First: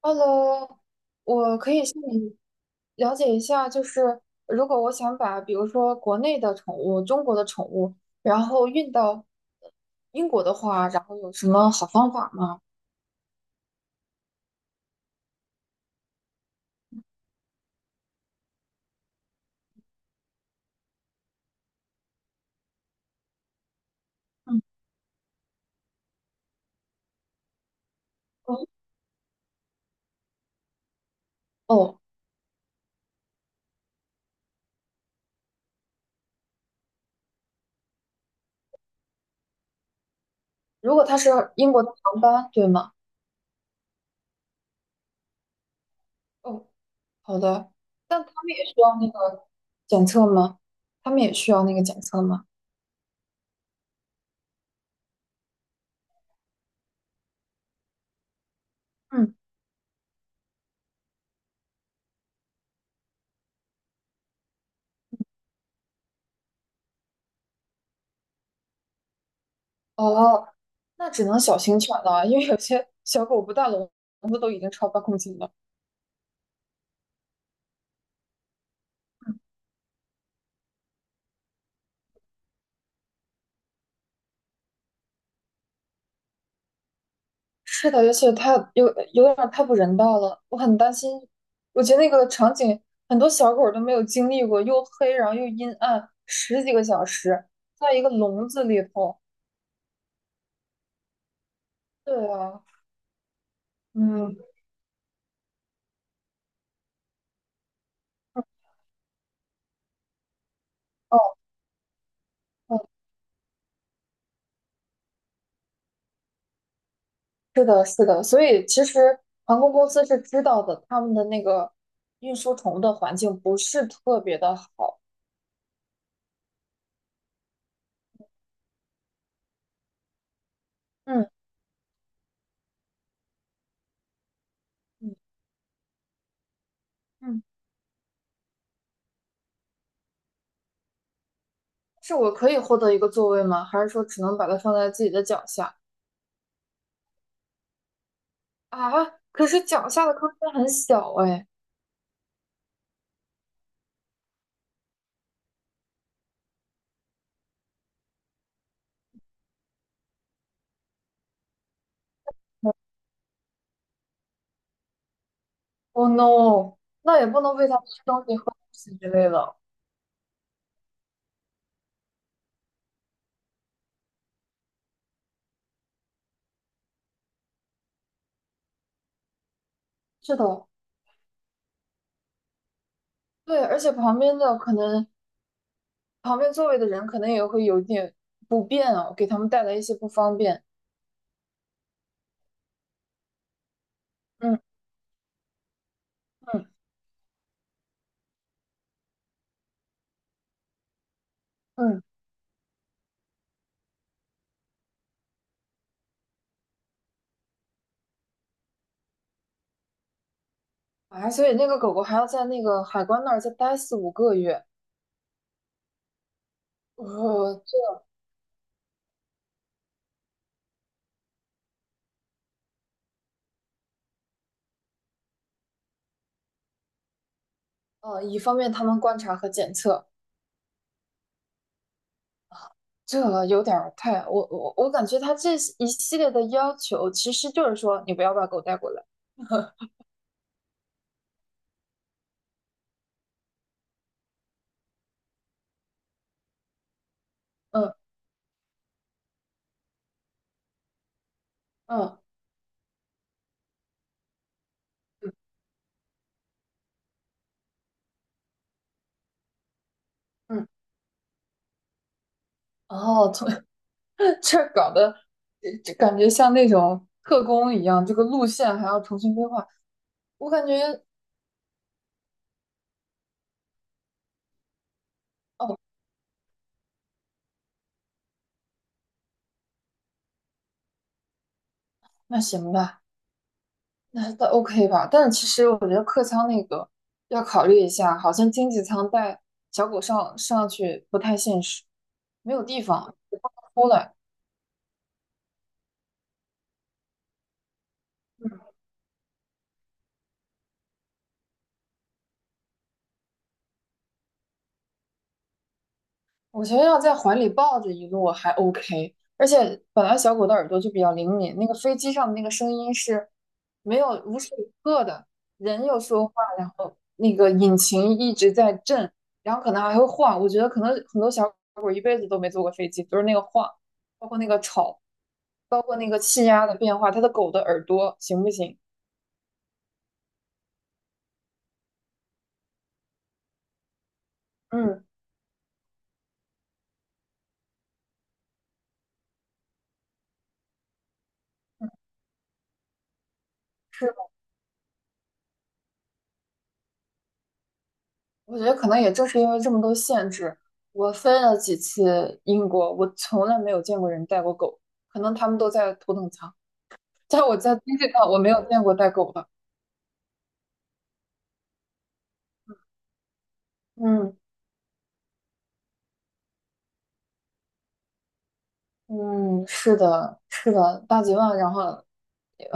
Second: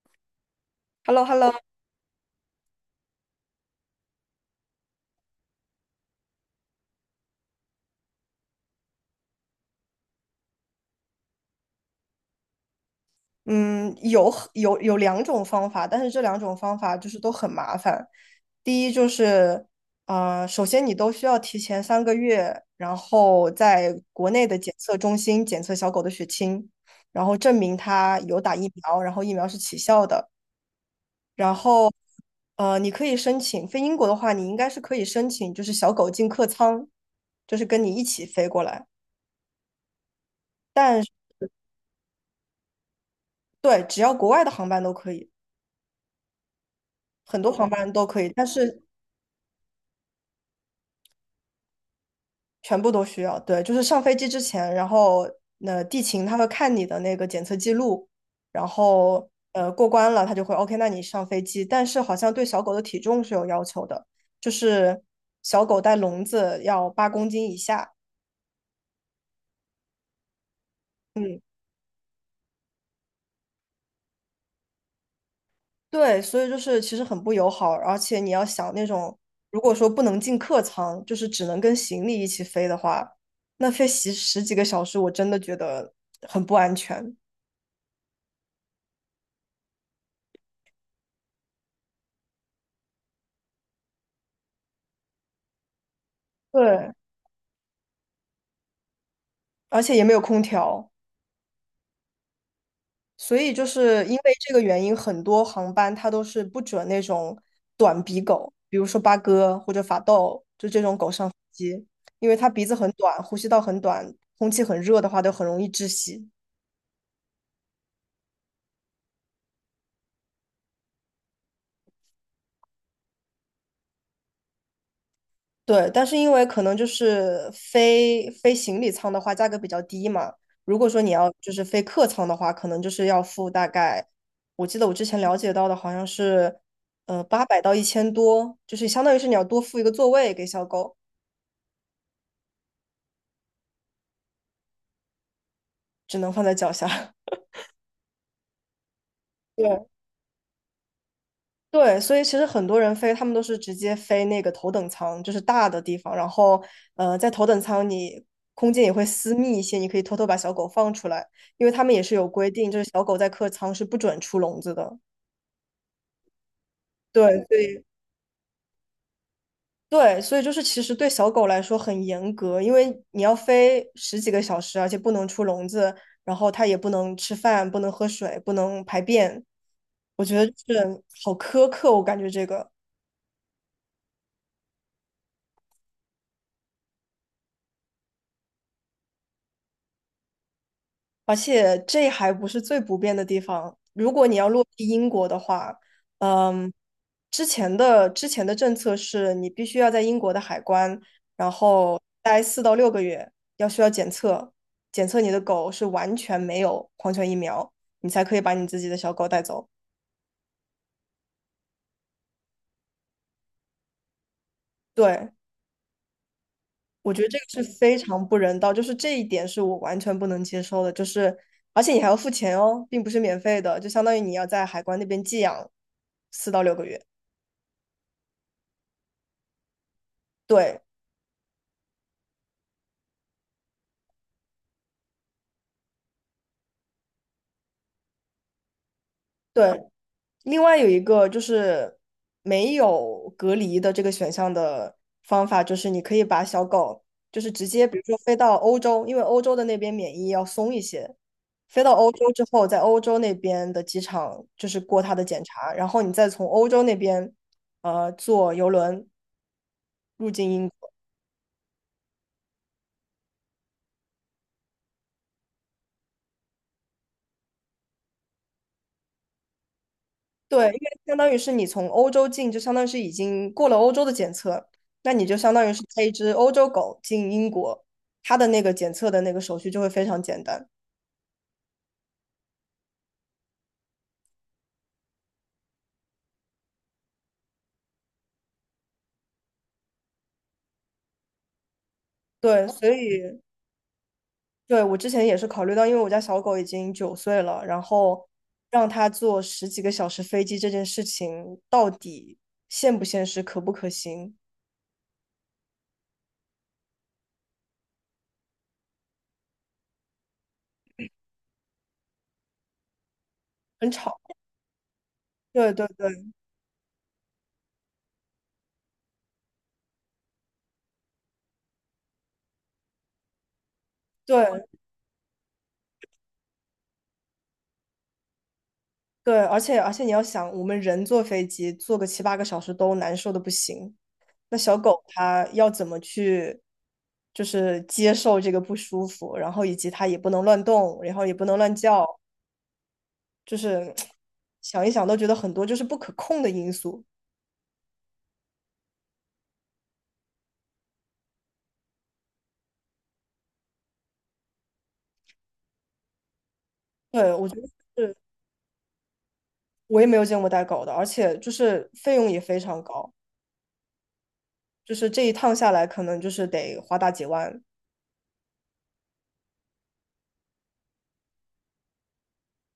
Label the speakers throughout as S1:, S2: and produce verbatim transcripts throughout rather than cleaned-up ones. S1: Hello，
S2: h e l l o h e l l o
S1: 我可以向你了解一下，就是如果我想把，比如说国内的宠物、中国的宠物，然后运到英国的话，然后有什么好方法吗？
S2: 嗯，有很有有两种方法，但是这两种方法就是都很麻烦。第一就是，呃，首先你都需要提前三个月，然后在国内的
S1: 嗯，
S2: 检测中心检测小狗的血清，然后证明它有打
S1: 哦，
S2: 疫苗，然后疫苗是起效的。然后，
S1: 哦
S2: 呃，你可以申请，飞英国的话，你应该是可以申请，就是小狗进客舱，就是跟你一起飞过来。
S1: 如果
S2: 但
S1: 它是英国的航班，对吗？
S2: 对，只要国外的航班都可以，
S1: 哦，好
S2: 很多航
S1: 的。
S2: 班都
S1: 但
S2: 可以，
S1: 他
S2: 但
S1: 们也
S2: 是
S1: 需要那个检测吗？他们也需要那个检测吗？
S2: 全部都需要。对，就是上飞机之前，然后那地勤他会看你的那个检测记录，然后
S1: 嗯，
S2: 呃过关了，他就会 OK，那你上飞机。但是好像对小狗的体重是有要求的，就是小狗带笼子要八公斤以下。
S1: 哦，那只能
S2: 嗯，
S1: 小型犬了，因为有些小狗不大笼子都已经超八公斤了。
S2: 对，所以就是其实很不友好，而且你要想那种如果说不能进客舱，就是只能跟行李一起飞的话，那飞十十几个小时，我真的觉得很不安全。
S1: 是的，而且太有有点儿太不人道了，我很担心。我觉得那个场景，很多小狗儿都没有经历过，又黑，然后又阴暗，十几个
S2: 对，
S1: 小时在一个笼子里头。
S2: 而且也没有空调。
S1: 对啊，
S2: 所以就是因为
S1: 嗯，
S2: 这个原因，很多航班它都是不准那种短鼻狗，比如说八哥或者法斗，就这种狗
S1: 哦，
S2: 上飞机，因为它鼻子
S1: 哦，
S2: 很短，呼吸道很短，空气很热的话，都很容易窒息。
S1: 是的，是的。所以其实航空公司是知道的，他们的那个运输宠物的环境不是特别的好。
S2: 对，但是因为可能就是飞飞行李舱的话，价格比较低嘛。如果说你
S1: 嗯
S2: 要就是飞客舱的话，可能就是要付大概，我记得我之
S1: 嗯
S2: 前了解到的好像是，呃，
S1: 嗯，
S2: 八百到一千多，就是相当于是你要多付一个座位给小狗。
S1: 是我可以获得一个座位吗？还是说只能把它放在自己的脚下？
S2: 只能放在脚下。
S1: 啊，可是
S2: 对
S1: 脚下的空间很小哎。
S2: 对，所以其实很多人飞，他们都是直接飞那个头等舱，就是大的地方。然后，呃，在头等舱你空间也会私密一些，你可以偷偷把小狗放出来，因为他们也是有规定，就是小狗在客舱是不准出笼子的。
S1: Oh no，那也不
S2: 对，
S1: 能喂它
S2: 对
S1: 吃东西、喝东西之类的。
S2: 对，所以就是其实对小狗来说很严格，因为你要飞十几个小时，而且不能出笼子，然后它也不能吃饭，不能喝水，不能排便。我觉
S1: 是
S2: 得
S1: 的，
S2: 就是好苛刻，我感觉这个。
S1: 对，而且旁边的可能旁边座位的人可能也会有点不便啊，给他们带来一些不方便。
S2: 而且这还不是最不便的地方。如果你要落
S1: 嗯
S2: 地英国的话，
S1: 嗯
S2: 嗯，之前的之前的政策是你必须要在英国的海关，然后
S1: 嗯，
S2: 待四到六个月，要需要检测，检测你的狗是完全没有狂犬疫苗，你才可以把你自己的小狗带走。
S1: 啊，所以那个狗狗还要在那个海关那儿再待四五个月。
S2: 对，我觉得这个是
S1: 呃，这
S2: 非常不人道，就是这一点是我完全不能接受的，就是而且你还要付钱哦，并不是免费的，就相当于你要在海关那边寄养四到六个月。
S1: 呃，以方便他们观察和检测，
S2: 对，
S1: 这有点儿太，我我我感觉它这一系列的要求，其实就是说你不要把狗带过来。
S2: 对，另外有一个就是没有隔离的这个选项的方法，就是你可以把小狗就是直接，
S1: 嗯
S2: 比如说飞到欧洲，因为欧洲的那边免疫要松一些，飞到欧
S1: 嗯。
S2: 洲之后，在欧洲那边的机场就是过它的检查，然后你再从欧洲那边呃坐邮轮入境
S1: 嗯，
S2: 英国。
S1: 哦，从 这搞得这这感觉像那种特工一样，这个路线还要重新规划。我感
S2: 对，因
S1: 觉
S2: 为相当于是你从欧洲进，就相当于是已经过了欧洲的检测，那你就相当于
S1: 哦，
S2: 是带一只欧洲狗进英国，它的那个检测的那个手续就会非常简单。
S1: 那行吧，那那 OK 吧。但是其实我觉得客舱那个要考虑一下，好像经济舱带小狗上上去不太现实，没有
S2: 对，
S1: 地
S2: 所
S1: 方不
S2: 以
S1: 出来。
S2: 对我之前也是考虑到，因为我家小狗已经九岁了，然后让它坐十几个小时飞机这件事情到底现不现实，可不可行，
S1: 我觉得要在怀里抱着一路还 OK，而且本来小狗的耳朵就比较灵敏，那个飞机上的那个声音是
S2: 很
S1: 没
S2: 吵。
S1: 有无时无刻的，
S2: 对
S1: 人
S2: 对
S1: 有说
S2: 对
S1: 话，然后那个引擎一直在震，然后可能还会晃。我觉得可能很多小狗一辈子都没坐过飞机，就是那个晃，包括那
S2: 对
S1: 个吵，包括那个气压的变化，它的狗的耳朵行不行？
S2: 对，而且而且你要想，我们人坐飞机坐个七八个小时都难受的不行。那小狗
S1: 嗯，
S2: 它要怎么去，就是接受这个不舒服，然后以及它也不能乱动，然后也不能乱叫，就是
S1: 是。
S2: 想一想都觉得很多就是不可控的因素。
S1: 我觉得可能也正是因为这么多限制，我飞了几次英国，我从来没有见过人带过狗，可能他们都在头等舱，
S2: 对，
S1: 在
S2: 我觉
S1: 我
S2: 得
S1: 在经济
S2: 是，
S1: 舱我没有见过带狗的。
S2: 我也没有见过带狗的，而且就是费用也非常高，
S1: 嗯
S2: 就是这一趟下来可能就是得花大几万。
S1: 嗯，是的，是的，大几万，然后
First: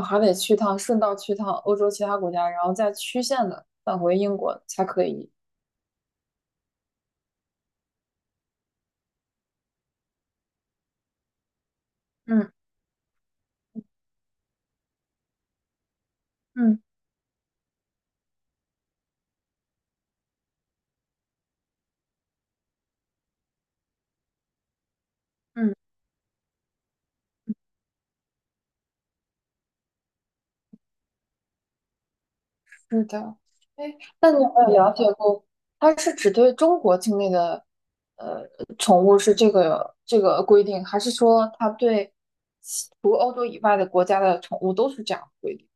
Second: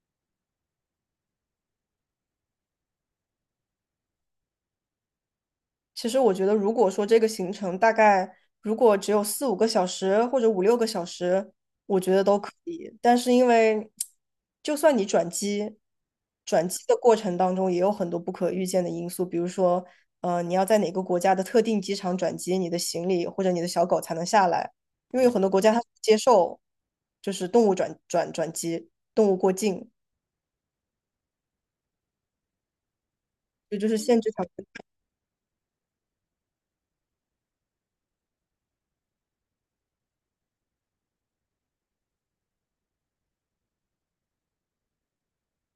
S1: 还得去趟，顺道去趟欧洲其他国家，然后再曲线的返回英国才可以。
S2: 其实我觉得，如果说这个行程大概如果只有四五个小时或者五六个小时，我觉得都可
S1: 嗯
S2: 以。但是因为就算你转机，转机
S1: 嗯
S2: 的过程当中也有很多不可预见的因素，比如说，呃，你要在哪个国家的特定机场转机，你的行李或者你的小狗才能下来，因为有很多国家
S1: 嗯。
S2: 它不接受就是动物转转转机，动物过境，
S1: 是的，
S2: 这
S1: 哎，
S2: 就是限制
S1: 那你
S2: 条。
S1: 有没有了解过，它是只对中国境内的呃宠物是这个这个规定，还是说它对其除欧洲以外的国家的宠物都是这样的规定？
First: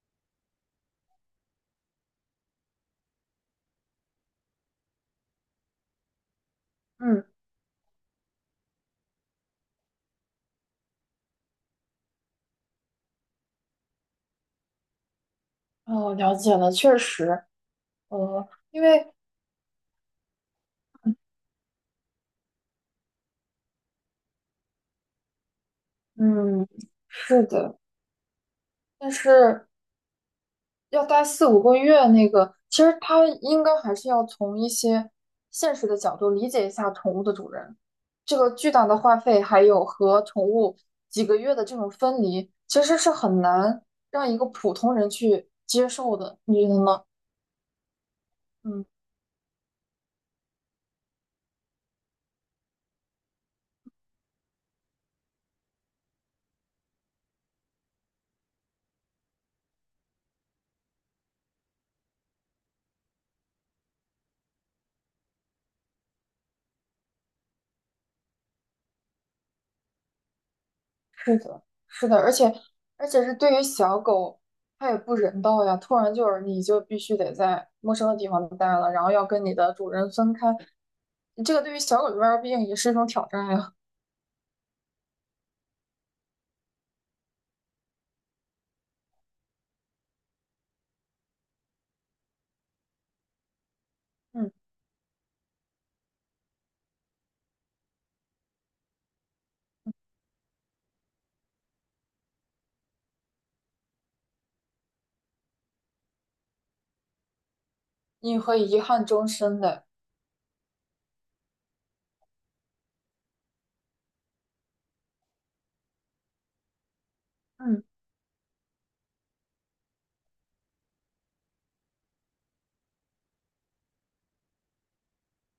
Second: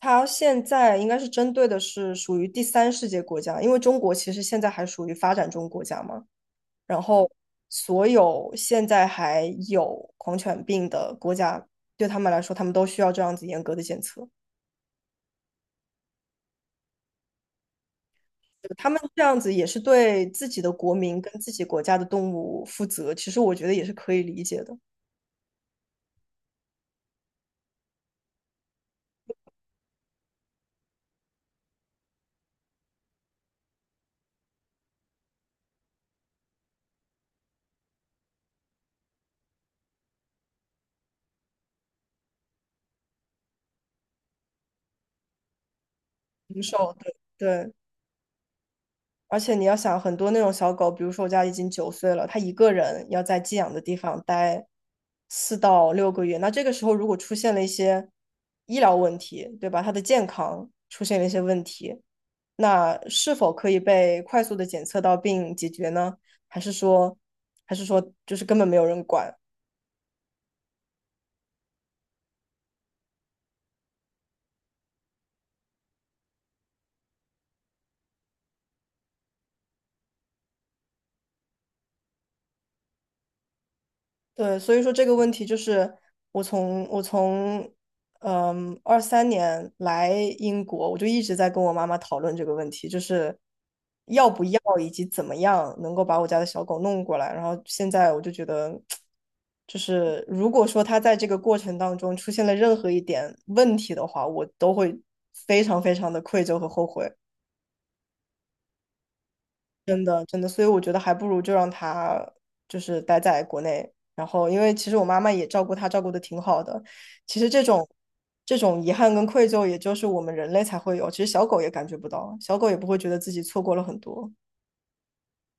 S2: 它现在应该是针对的是属于第三世界国家，因为中国其实现在还属于发展中国家嘛。然
S1: 嗯，
S2: 后，所有现在还有狂犬病的国家，对他们来说，他们都需要这样子严格的检测。
S1: 哦，了解了，确实，呃，因
S2: 他们
S1: 为
S2: 这样子也是对自己的国民跟自己国家的动物负责，其实我觉得也是可以理解的，
S1: 嗯，是的，但是要待四五个月，那个其实他应该还是要从一些现实的角度理解一下宠物的主人，这个巨大的花费，还有和宠物几个月的这种分离，其实是很难让一个普通人去接受的，
S2: 零
S1: 你觉得
S2: 售，
S1: 呢？
S2: 对对。
S1: 嗯，
S2: 而且你要想，很多那种小狗，比如说我家已经九岁了，它一个人要在寄养的地方待四到六个月，那这个时候如果出现了一些医疗问题，对吧？它的健康出现了一些问题，那是否可以被快速的检测到并解决呢？还是说，还是说就是根本没有人管？
S1: 是的，是的，而且而且是对于小狗，它也不人道呀，突然就是你就必须得在陌生的地方待了，然后要跟你的主人分开，这个对于小狗来说，毕竟也是一种挑战呀。
S2: 对，所以说这个问题就是我从我从嗯二三年来英国，我就一直在跟我妈妈讨论这个问题，就是要不
S1: 嗯。
S2: 要以及怎么样能够把我家的小狗弄过来。然后现在我就觉得，就是如果说它在这个过程当中出现了任何一点问题的话，我都会非常非常的愧疚和后悔。
S1: 你会遗憾终生的。
S2: 真的真的，所以我觉得还不如就让他就是待在国内。然后，因为其实我妈妈也照顾他，照顾的挺好的。其实这
S1: 嗯，
S2: 种这种遗憾跟愧疚，也就是我们人类才会有，其实小狗也感觉不到，小狗也不会觉得自己错过了很多。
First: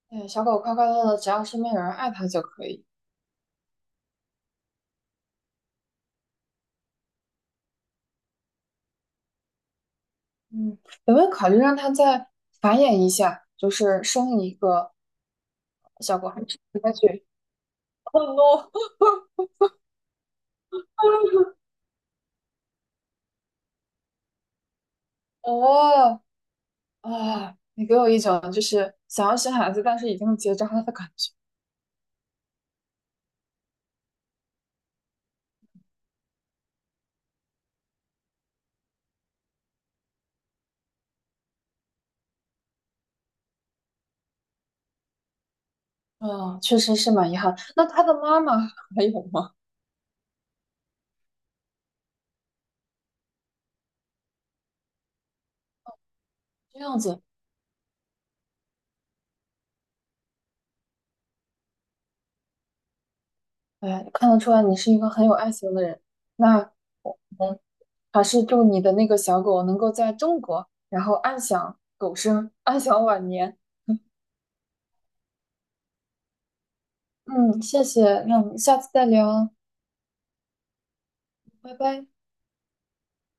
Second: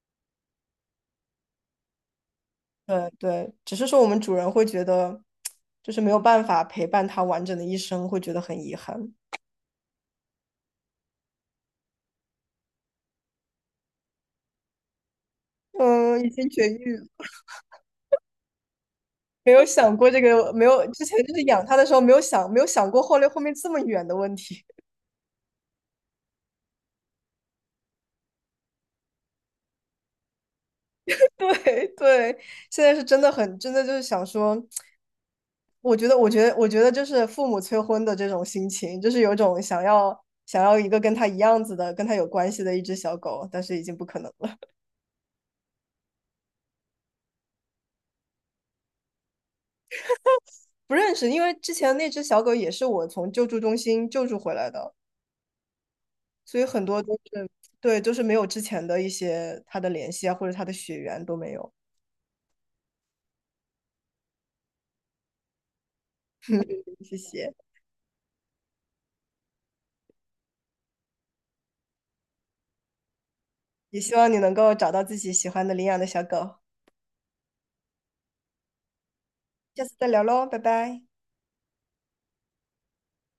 S1: 对，小狗快快乐乐，只要身边有人爱它就可以。
S2: 对对，只是说我们主人会觉得，就是没有办法陪伴它完整的一生，会觉得很遗憾。
S1: 嗯，有没有考虑让它再繁衍一下，就是生一个小
S2: 嗯，
S1: 狗，
S2: 已
S1: 还
S2: 经
S1: 是
S2: 绝
S1: 应该
S2: 育了。
S1: 去？
S2: 没有想过这个，没有之前就是养它的时候没有想没有想过后来后面这么远的问题。
S1: 哦，啊，你给我一种就是想要生孩子，但是已经结扎了的感觉。
S2: 对对，现在是真的很，真的就是想说，我觉得，我觉得，我觉得就是父母催婚的这种心情，就是有种想要想要一个跟他一样子的、跟他有关系的一只小狗，但是已经不可能了。
S1: 嗯，确实是蛮遗憾。那它的妈妈还有吗？
S2: 不认识，因为之前那只小狗也是我从救助中心救助回来的，所以
S1: 这
S2: 很
S1: 样
S2: 多都
S1: 子，
S2: 是对，就是没有之前的一些它的联系啊，或者它的血缘都没有。
S1: 哎，看得出来你是一个很有爱心的人。那
S2: 谢
S1: 我
S2: 谢，
S1: 们还是祝你的那个小狗能够在中国，然后安享狗生，安享晚年。
S2: 也希望你能够找到自己喜欢的领养的小狗，
S1: 嗯，谢谢，那我们下次再聊，
S2: 下次再聊喽，拜拜。
S1: 拜拜。